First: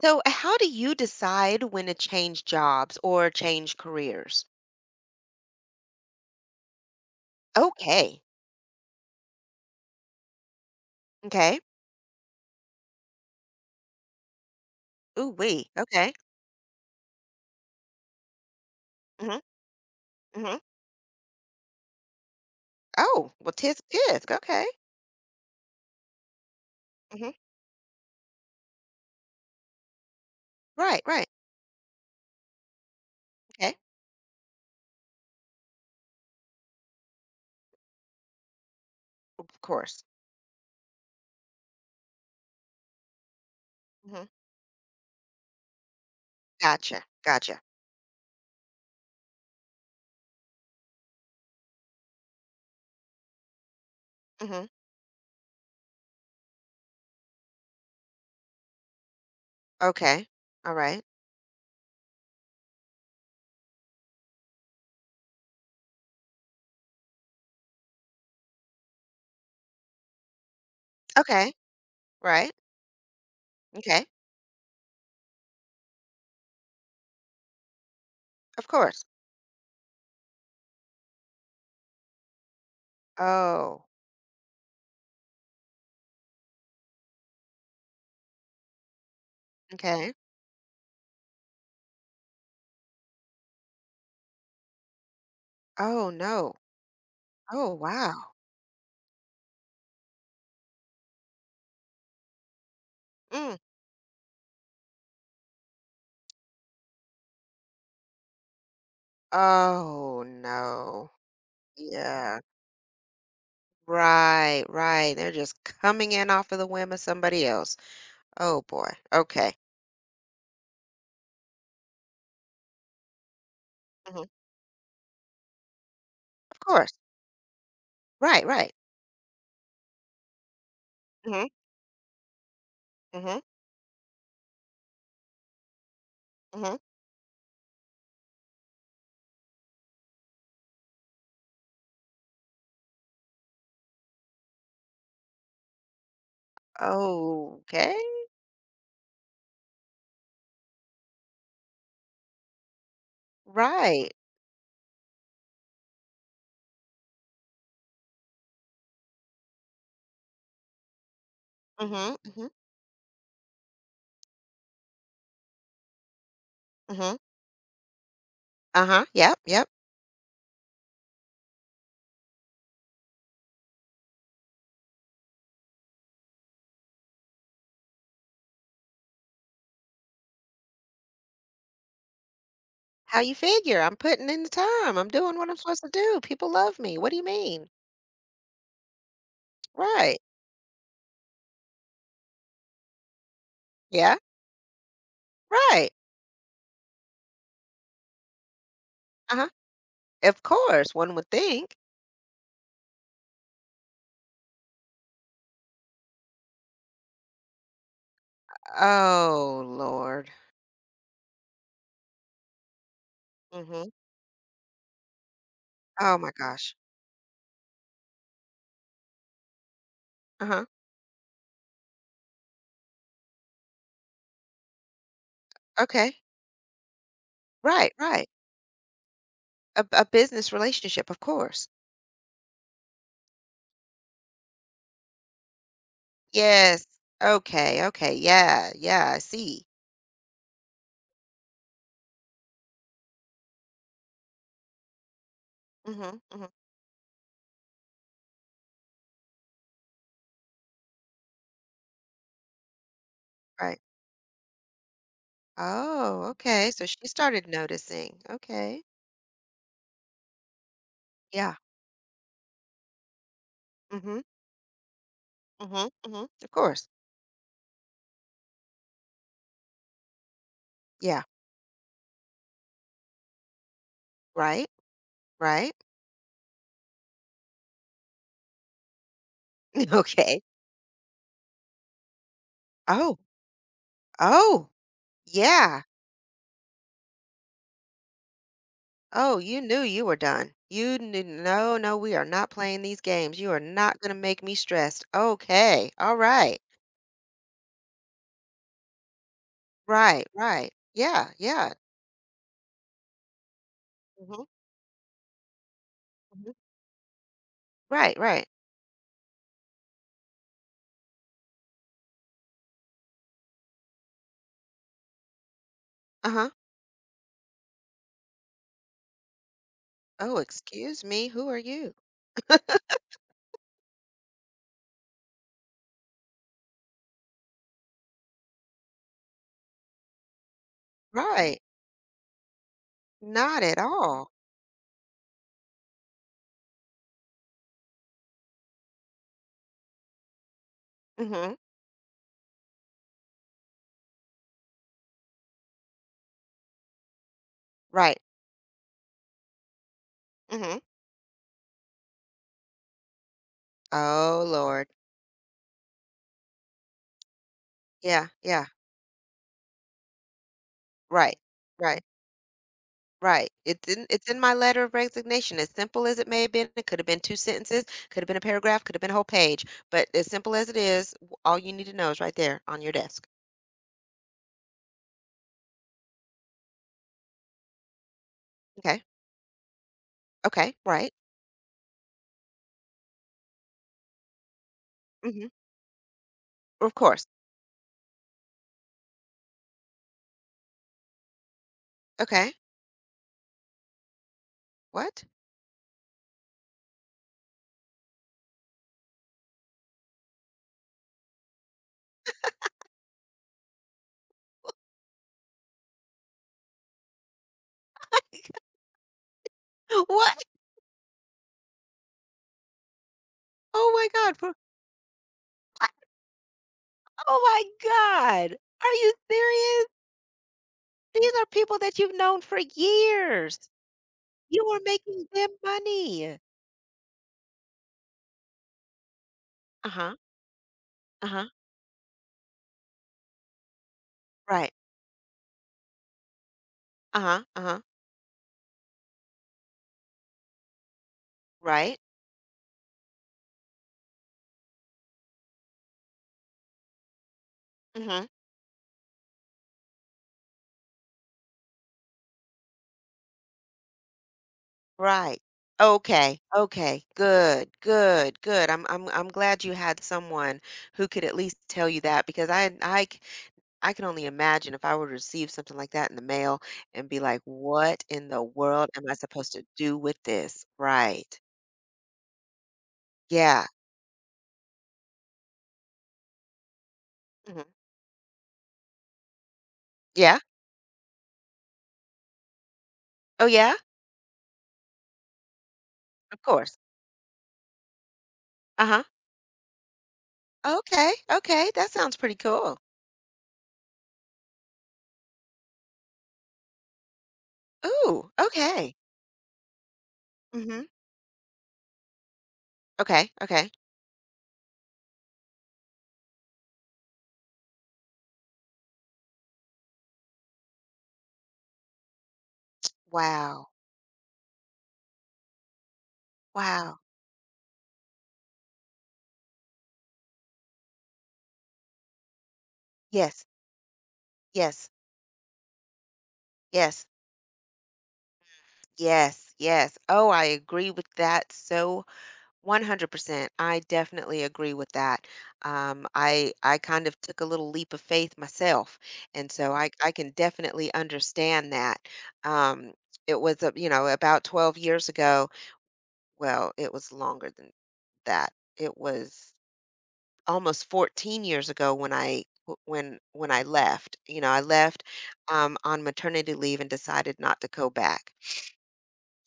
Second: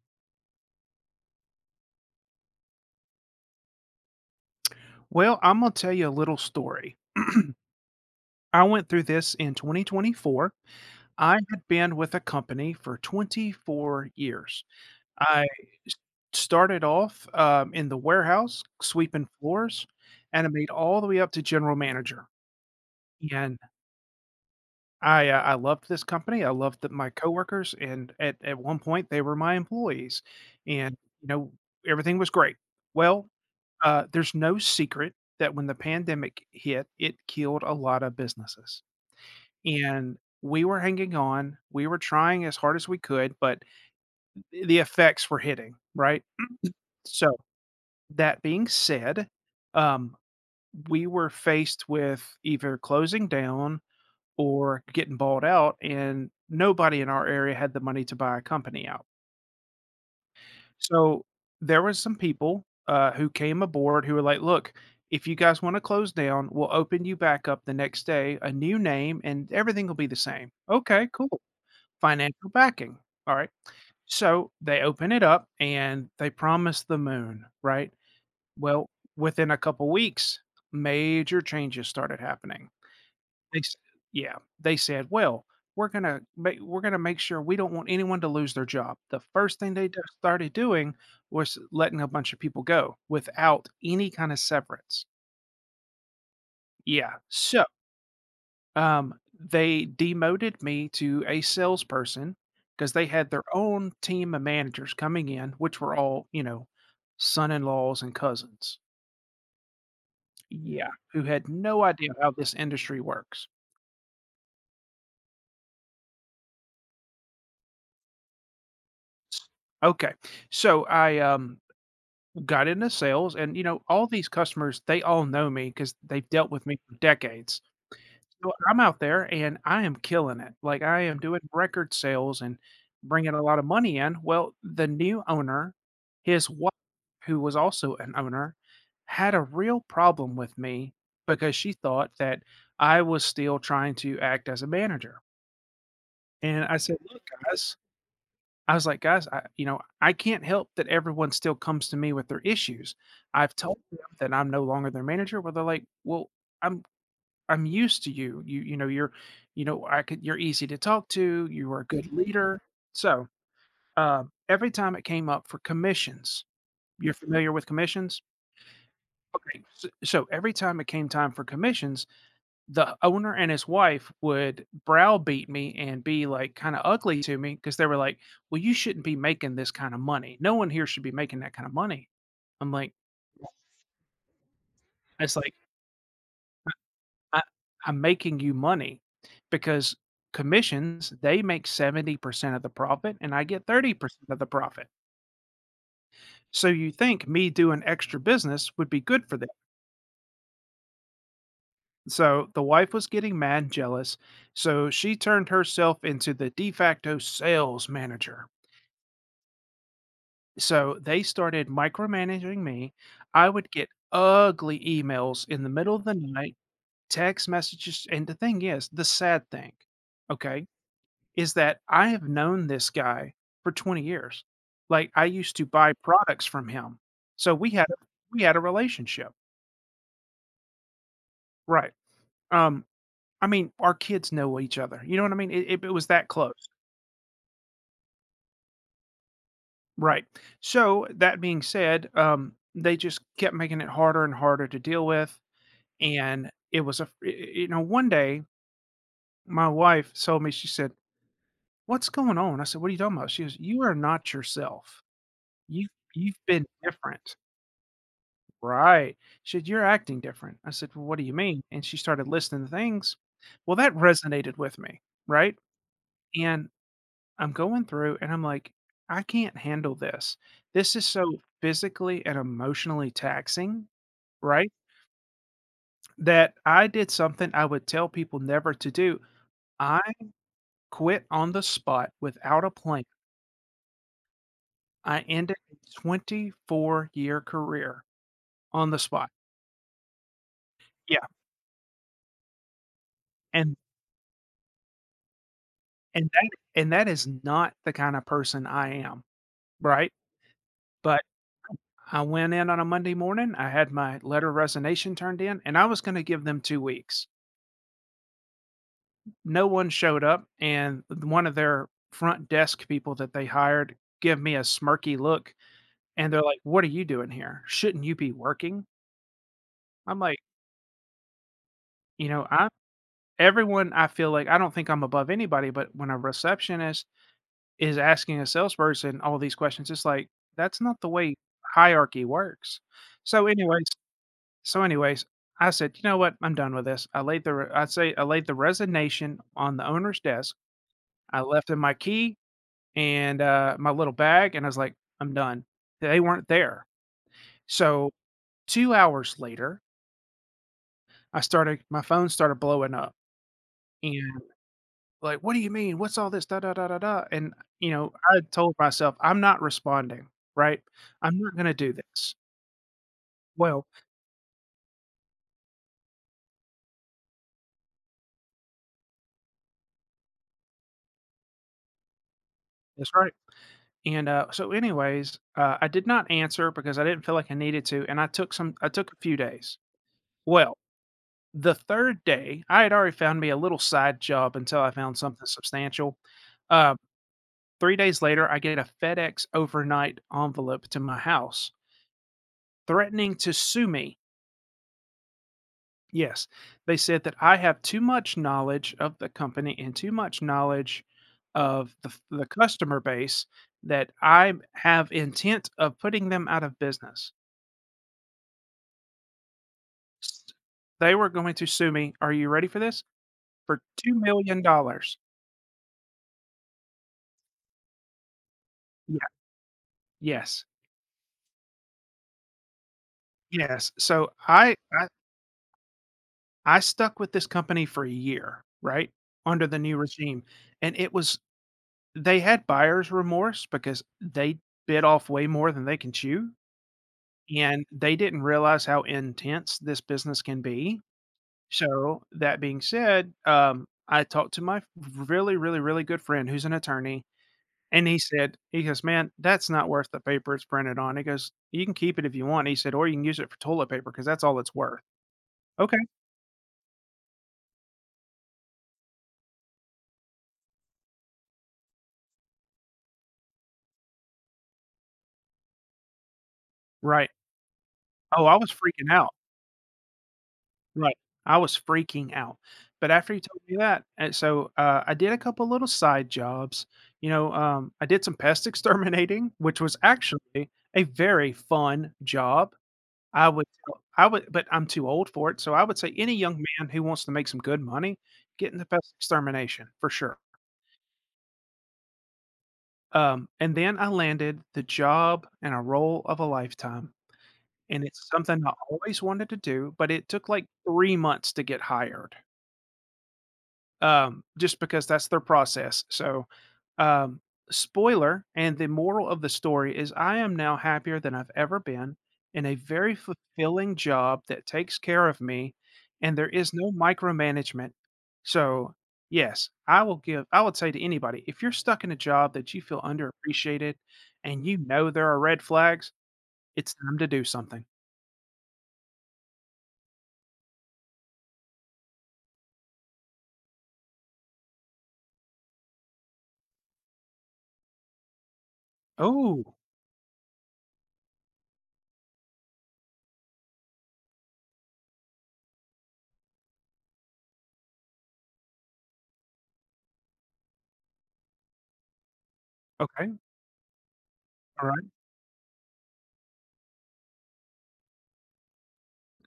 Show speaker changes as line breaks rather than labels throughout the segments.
So, how do you decide when to change jobs or change careers?
Well, I'm going to tell you a little story.
Okay.
I went through this in 2024. I
Okay.
had been with a company for 24 years.
Ooh,
I
wee.
s-
Okay.
Started off in the warehouse, sweeping
Hmm.
floors, and I
Hmm.
made all the way up to general manager.
Oh, well, tisk tisk. Okay.
I loved this company, I loved that my
Hmm.
coworkers, and at one point, they were my employees, and,
Right, right.
you know, everything was great. Well,
Okay.
there's no secret that when the pandemic hit, it killed a lot of businesses,
Of course.
and we were hanging on, we were trying as hard as we could, but
Hmm.
the effects were hitting, right?
Gotcha.
So,
Gotcha.
that being said, um, we were faced with either closing down
Hmm.
or getting bought out, and nobody in our area had the money to buy a company out.
Okay. All right.
So there was some people who came aboard who were like, "Look, if you guys want to close down, we'll open you back up the next day, a new name, and everything will be the same." Okay, cool.
Okay.
Financial
Right.
backing. All right.
Okay.
So they open it up and they promise the moon, right?
Of
Well,
course.
within a couple weeks, major changes started happening. They s
Oh,
Yeah, they said, "Well, we're gonna make sure we don't want anyone to lose their job." The first thing they do
okay.
started doing was letting a bunch of people go without any kind of severance.
Oh, no.
Yeah, so,
Oh, wow.
um, they demoted me to a salesperson because they had their
Mm.
own team of managers coming in, which were all, you know, son-in-laws and cousins.
Oh,
Yeah,
no.
who had no idea how
Yeah.
this industry works.
Right, right. They're just coming in off of the whim of somebody else. Oh boy. Okay.
Okay, so I got into sales and, you know, all
Hmm.
these customers, they all know me because 'cause they've dealt
Of
with me
course.
for decades.
Right,
So
right.
I'm out there and I am killing it. Like I am doing
Hmm.
record sales and bringing
Hmm.
a lot of money in. Well, the new owner, his wife,
Hmm.
who was also an owner, had a real problem with me because she thought that I was still trying to act as a manager. And I said, "Look, guys,
Okay.
I was like, "Guys, I you know, I can't help that everyone still comes to me with their issues. I've told them
Right.
that I'm no longer their manager," where they're like, "Well, I'm I'm used to you. You know, you know, I could you're easy to talk to, you were a good
Hmm. Hmm.
leader." So, every time it came up for commissions, you're
Hmm.
familiar with commissions?
Uh-huh. Yep,
Okay,
yep.
s so every time it came time for commissions, the owner and his wife would browbeat me and be like kind of ugly to me because they were like, "Well, you shouldn't be making this kind of money. No one here should be making that kind of money." I'm like,
How you figure? I'm putting in the time. I'm
it's
doing what
like
I'm supposed to do. People love me. What do you
I,
mean?
I'm making you money because
Right.
commissions, they make 70% of the profit and I get
Yeah.
30% of the profit.
Right.
So you think me doing extra business would be good for
Uh-huh.
them.
Of course, one would think.
So the wife was getting mad and jealous. So she turned herself into the de facto sales manager.
Oh, Lord.
So they started micromanaging me. I would get
Hmm.
ugly emails in the middle of the
Oh my
night,
gosh.
text messages. And the thing is, the sad thing,
Uh-huh.
okay, is that I have known this guy for 20 years. Like I used to buy
Okay.
products from him. So
Right, right.
we had a relationship.
A business relationship, of course.
Right. Um, I mean, our kids know each other. You know what I mean? It was that close.
Yes. Okay, okay. Yeah, yeah, I see.
Right. So that being said, they just kept making it harder and harder to deal with.
Mhm, mhm,
And it was a, you know, one day, my wife told me, she said, "What's going on?" I said, "What are you talking about?" She goes,
right.
"You are not yourself. You've
Oh,
you've been
okay, so she
different."
started noticing. Okay.
Right. She said, "You're acting different." I said, "Well, what do you
Yeah.
mean?" And she started listing the things. Well, that
Mhm,
resonated with me, right?
mhm, mhm. Of
And
course.
I'm going through and I'm like, "I can't handle this. This is
Yeah.
so physically and emotionally taxing,"
Right,
right?
right.
That I did something I would tell people never to do.
Okay.
Quit on the spot without a plan.
Oh, oh,
I ended a
yeah.
24-year career on the spot.
Oh, you knew you were done. You
Yeah,
knew, "No, no, we are not playing these games. You are
and
not gonna make me stressed." Okay. All
and that
right.
and that is not the kind of person I am, right?
Right, right.
But
Yeah, yeah.
I went in on a Monday morning, I had my
Mhm,
letter of resignation turned in, and I was gonna give
mhm.
them 2 weeks.
Right, right.
No one showed up, and one of their front desk people that they hired give me a smirky look, and they're
Uh-huh.
like, "What are you doing here? Shouldn't you be working?" I'm
"Oh,
like,
excuse me, who are you?"
"You know, I everyone I feel like I don't think I'm above anybody, but when a receptionist is asking a salesperson all these questions, it's like, that's not the way
Right.
hierarchy works. So
Not at
anyways
all.
so anyways, I said, "You know what? I'm done with this." I say I laid the resignation on the owner's desk. I
Mhm.
left him my key and, my little bag, and I was like, "I'm done." They weren't there. So
Right.
2 hours later,
Mhm.
I started my phone started blowing up, and
Oh, Lord.
like, "What do you mean? What's all this? Da da da da da." And, you know,
Yeah,
I
yeah.
told myself, "I'm not responding, right?
Right.
I'm not gonna do
Right.
this."
Right. It's
Well,
in it's in my letter of resignation, as simple as it may have been. It could have been 2 sentences, could have been a paragraph, could have been a whole page, but as simple as it is, w all you need to know is right there on your
that's
desk.
right. And, so anyways, I did not answer because I didn't feel like I needed to, and I
Okay.
took a few days.
Okay.
Well,
Right.
the 3rd day, I had already found me a little side job until I found something
Mhm.
substantial.
Of
Uh,
course.
3 days later, I get a FedEx overnight envelope to my house
Okay.
threatening to sue me.
What?
Yes. They said that I have too much knowledge of the company and too much knowledge of the customer base that I have intent of putting them out of business.
What?
S They were going to sue me, are you ready for this? For
Oh my god, for
$2,000,000.
I. Oh my god! Are you
Yeah,
serious?
yes,
These are people that you've known for years.
yes. So
You are making them money.
I stuck with this company for a year, right, under the new
Uh-huh.
regime, and it was
Uh-huh.
they had buyer's remorse because they
Right.
bit off way more than they can chew.
Uh-huh. Uh-huh.
And they didn't realize how intense this business can be.
Right.
So, that being said, I talked to my really, really, really good friend who's an attorney, and he
Mm-hmm.
said, he goes, "Man, that's not worth the paper it's printed on." He goes, "You can keep it if you want." He said, "Or you can use it for toilet paper because that's all it's worth."
Right.
"Okay."
Okay. Okay. Good. Good. Good. I'm glad you had someone who could at least tell you that because I can only imagine if I were to receive something like that in the mail and be
Right.
like, "What in the
Oh, I was
world am
freaking
I
out.
supposed to do with this?"
Right.
Right.
I was freaking out. But after you told
Yeah.
me that and so, I did a couple little side jobs, you know,
Hmm.
I did some pest exterminating, which was
Yeah.
actually a very fun job.
Oh yeah.
I would, but I'm too old for it, so I would say any
Of
young
course.
man who wants to make some good money, get into
Uh-huh.
pest extermination for sure.
Okay, okay, that sounds pretty cool.
And then I landed the job and a role of a lifetime, and it's
Ooh,
something I
okay.
always wanted to do, but it took, like,
Mhm.
3 months to get hired.
Okay, okay.
Just because that's their process. So, um, spoiler and the moral of the story is I am now happier than I've ever been in a very
Wow.
fulfilling job that takes care of me, and there is no
Wow.
micromanagement. So, yes, I would say to anybody, if you're stuck in a job that you feel
Yes.
underappreciated and you
Yes.
know there are red flags, it's
Yes.
time to do something.
Yes. Yes. Oh, I agree with that so 100%. I definitely agree with that. I kind of took a little leap of faith myself, and so
Oh,
I can definitely understand that. Um, it was you know, about 12 years ago. Well, it was longer than that. It was almost 14 years ago when I w- when
okay.
when I left. You know, I
All
left
right.
on maternity leave and decided not to go back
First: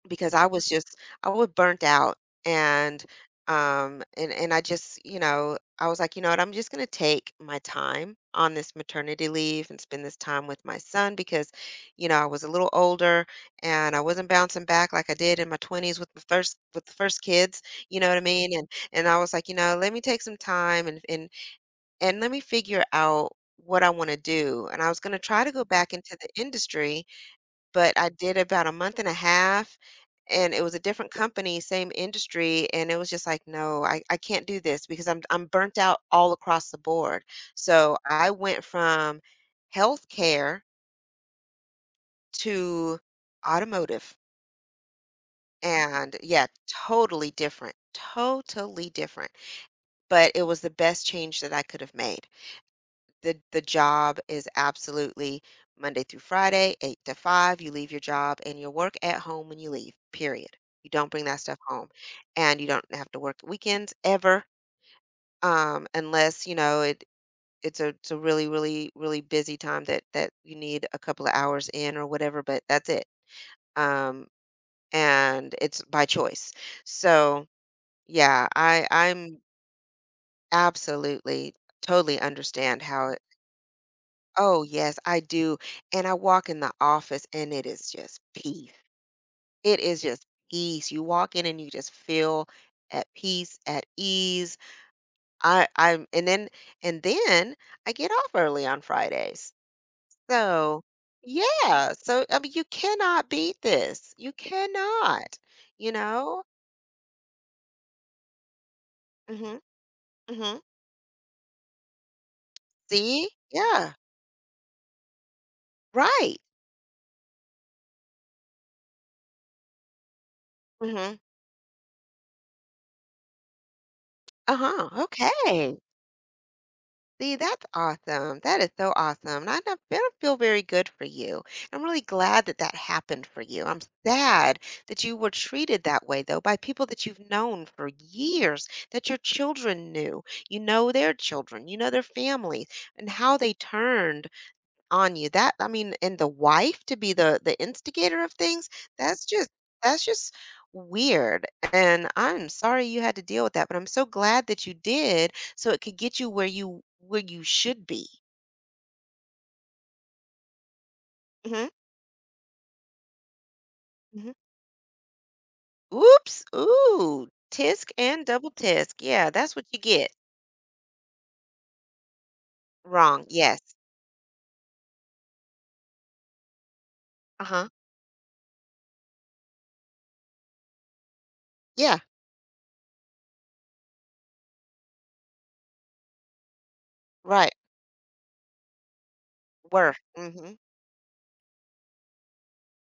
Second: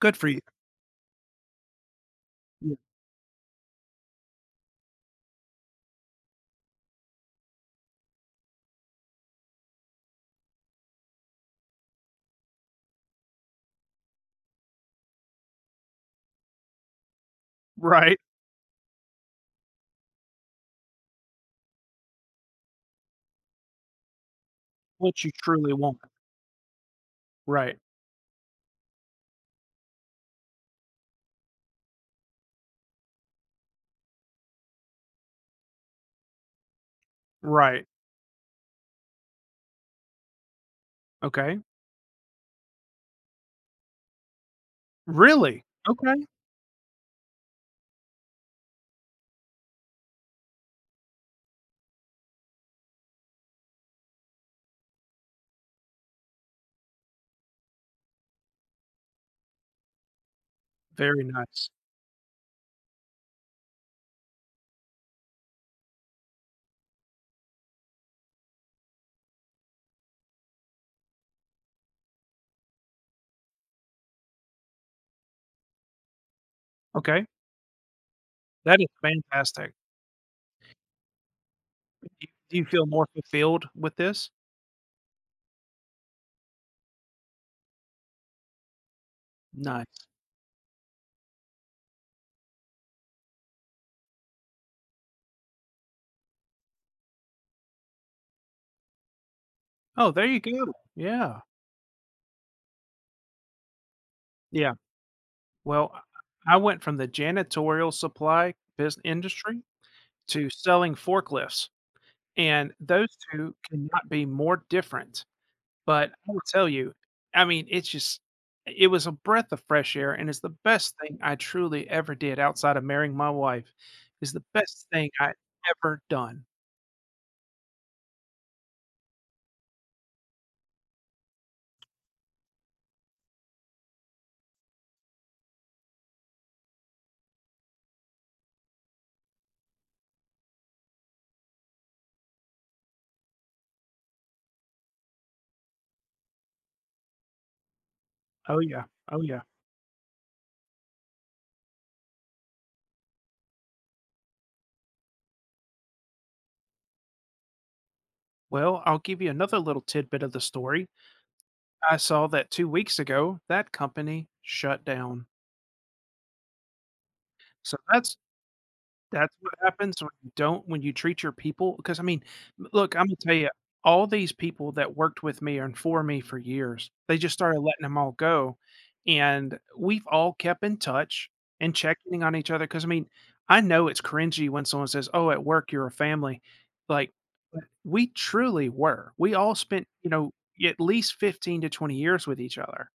Good for
because
you.
I was just I was burnt out
Yeah.
and and I just you know I was like you know what I'm just gonna take my time on this maternity leave and spend this time with my son because you know I was a little older and I wasn't bouncing back like I did in my 20s with the first kids you know what
Right.
I mean and I was like you know let me take some time and let me figure out what I wanna do, and I was gonna
What you
try to go
truly
back
want.
into the industry,
Right.
but I did about a month and a half, and it was a different company, same industry, and it was just like, "No, I can't do this because I'm burnt out all across the board."
Right.
So, I went from healthcare
Okay.
to automotive,
Really? Okay.
and yeah, totally different, but it was the best change that I could have made. The job is absolutely Monday through Friday, 8 to 5. You leave your job and you work at home when you leave, period. You don't
Very
bring that stuff
nice.
home. And you don't have to work weekends ever, unless, you know, it's a really, really, really busy time that you need a couple of hours in or whatever, but that's it. Um, and it's by choice.
Okay.
So yeah,
That
I
is
I'm
fantastic.
absolutely
Do
totally
you
understand
feel more
how.
fulfilled with this?
Oh, yes, I do. And I walk in the office and it is just peace. It is
Nice.
just peace. You walk in and you just feel at peace, at ease. I I'm and then I get off early on Fridays.
Oh, there you go.
So,
Yeah.
yeah. So I mean you cannot beat this. You
Yeah.
cannot. You
Well,
know?
I went from the janitorial supply business
Mhm.
industry to
Mhm.
selling forklifts, and those
See?
2
Yeah.
cannot be more different. But I
Right.
will tell you, I mean, it was a breath of fresh air, and it's the best
Mhm.
thing I truly ever did outside of marrying my wife. Is the best
Uh-huh.
thing I
Okay.
ever done.
See, that's awesome. That is so awesome. And I don't feel very good for you. I'm really glad that that happened for you. I'm sad that you were treated that way, though, by people that you've known for years, that your children knew. You know their children, you know their families, and how they turned on you. That I mean, and the wife to be the instigator of
Oh,
things,
yeah. Oh,
that's
yeah.
just that's just weird. And I'm sorry you had to deal with that, but I'm so glad that you did so it could get you where you should be.
Well, I'll give you another little tidbit of the story.
Mhm.
I saw that 2 weeks ago, that company
Mhm.
shut down.
Oops. Ooh.
So
Tisk
that's
and double tisk. Yeah,
That's what
that's what you
happens when
get.
you don't when you treat your people. Because I mean, look, Imma
Wrong.
tell you,
Yes.
all these people that worked with me and for me for years, they just started
Uh-huh.
letting them all go, and we've all kept in touch and
Yeah.
checking on each other. Because I mean, I know it's cringy when someone says, "Oh, at work, you're a family." Like,
Right.
but we truly were. We all spent,
Were.
you know,
Mhm.
at least 15 to 20 years with each other.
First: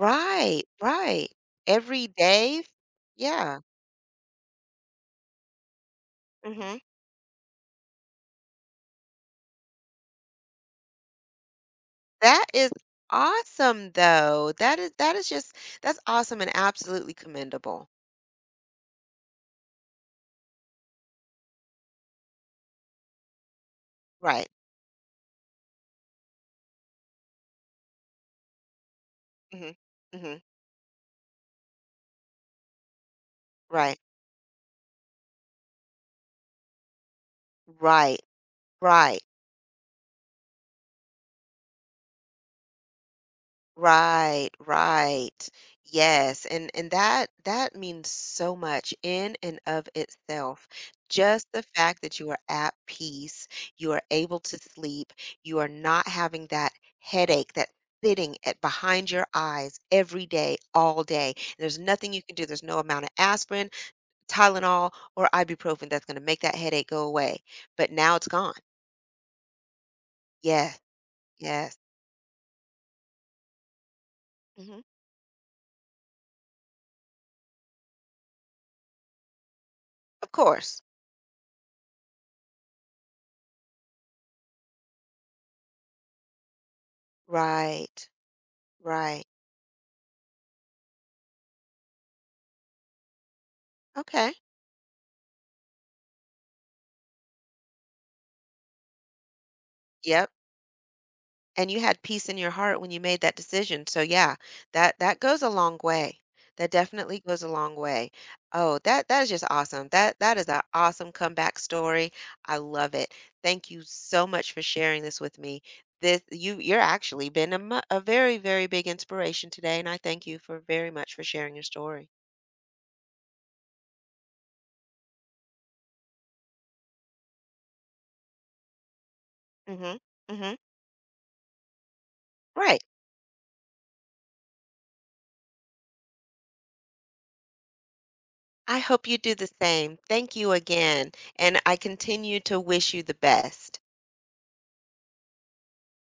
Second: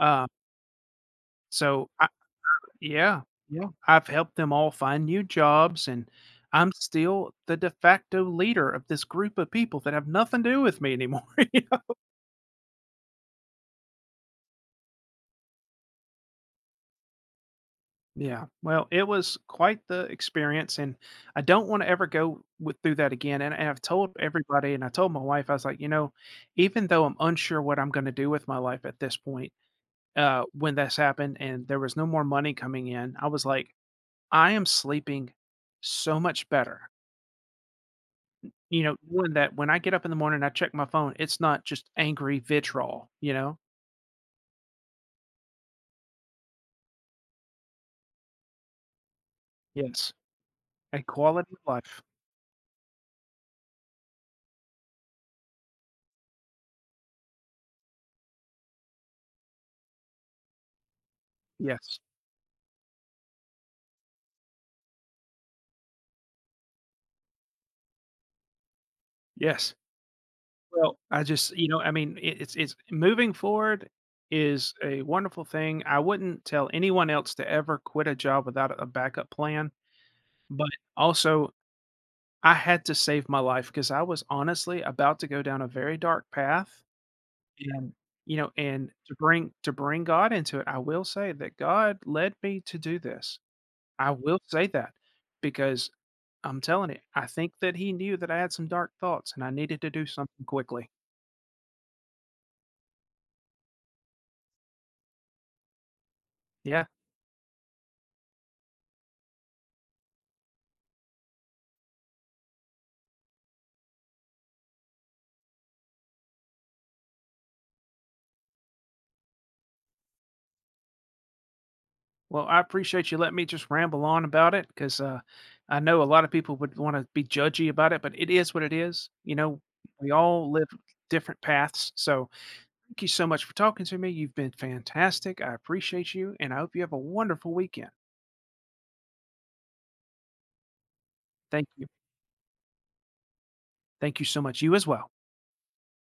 Um,
Right.
so
Every day.
yeah,
Yeah.
yeah. I've helped them all find new jobs, and I'm
Mhm.
still the de facto leader of this group of people that have nothing to do with me anymore. Yeah.
That is awesome, though. That is just that's awesome and absolutely commendable.
Yeah. Well, it was quite the experience, and I don't want to ever through that again. And I've told
Right.
everybody, and I told my wife, I was like, you know, even though I'm unsure what I'm going to do with my life at this point,
Mhm. Mhm.
when this happened and there was no more money coming in, I was like,
Right.
I am sleeping so much better.
Right.
You know,
Right.
knowing that when I get up in the morning, I check my phone, it's not just angry vitriol, you know?
Right. Right. Yes. And that that means so much in and of
Yes,
itself.
a
Just
quality of
the fact
life.
that you are at peace, you are able to sleep, you are not having that headache, that sitting at behind your eyes every day, all day. There's
Yes,
nothing you can do. There's no amount of aspirin. Tylenol or ibuprofen that's gonna make that headache go away, but now it's gone.
yes.
Yes,
Well, I just you
yes.
know, I mean, it's moving forward is
Mhm.
a wonderful thing. I wouldn't tell anyone else to ever quit a job without a backup plan,
Of
but
course.
also I had to save my life because I was honestly about to go down a very dark path, and
Right,
you know, and
right.
to bring God into it, I will say that God led me to do this. I
Okay.
will say that because I'm telling you, I think that he knew that I had some dark thoughts and I needed to do
Yep.
something quickly.
And you had peace in your heart when you made that decision. So yeah, that that goes a long way. That
Yeah.
definitely goes a long way. Oh, that that is just awesome. That that is an awesome comeback story. I love it. Thank you so much for sharing this with me. This you're actually been a, a very very big inspiration today, and I thank you for very much for sharing your story.
Well, I appreciate you letting me just ramble on about it because I know a lot of people would want to be judgy about it, but it is what it is. You know,
Mhm.
we all
Mhm.
live different paths. So
Right.
thank you so much for talking to me. You've been fantastic. I appreciate you and I hope you have a wonderful weekend.
I hope you do the same. Thank you again, and
Thank
I
you.
continue to wish you the best.
Thank you so much. You as well.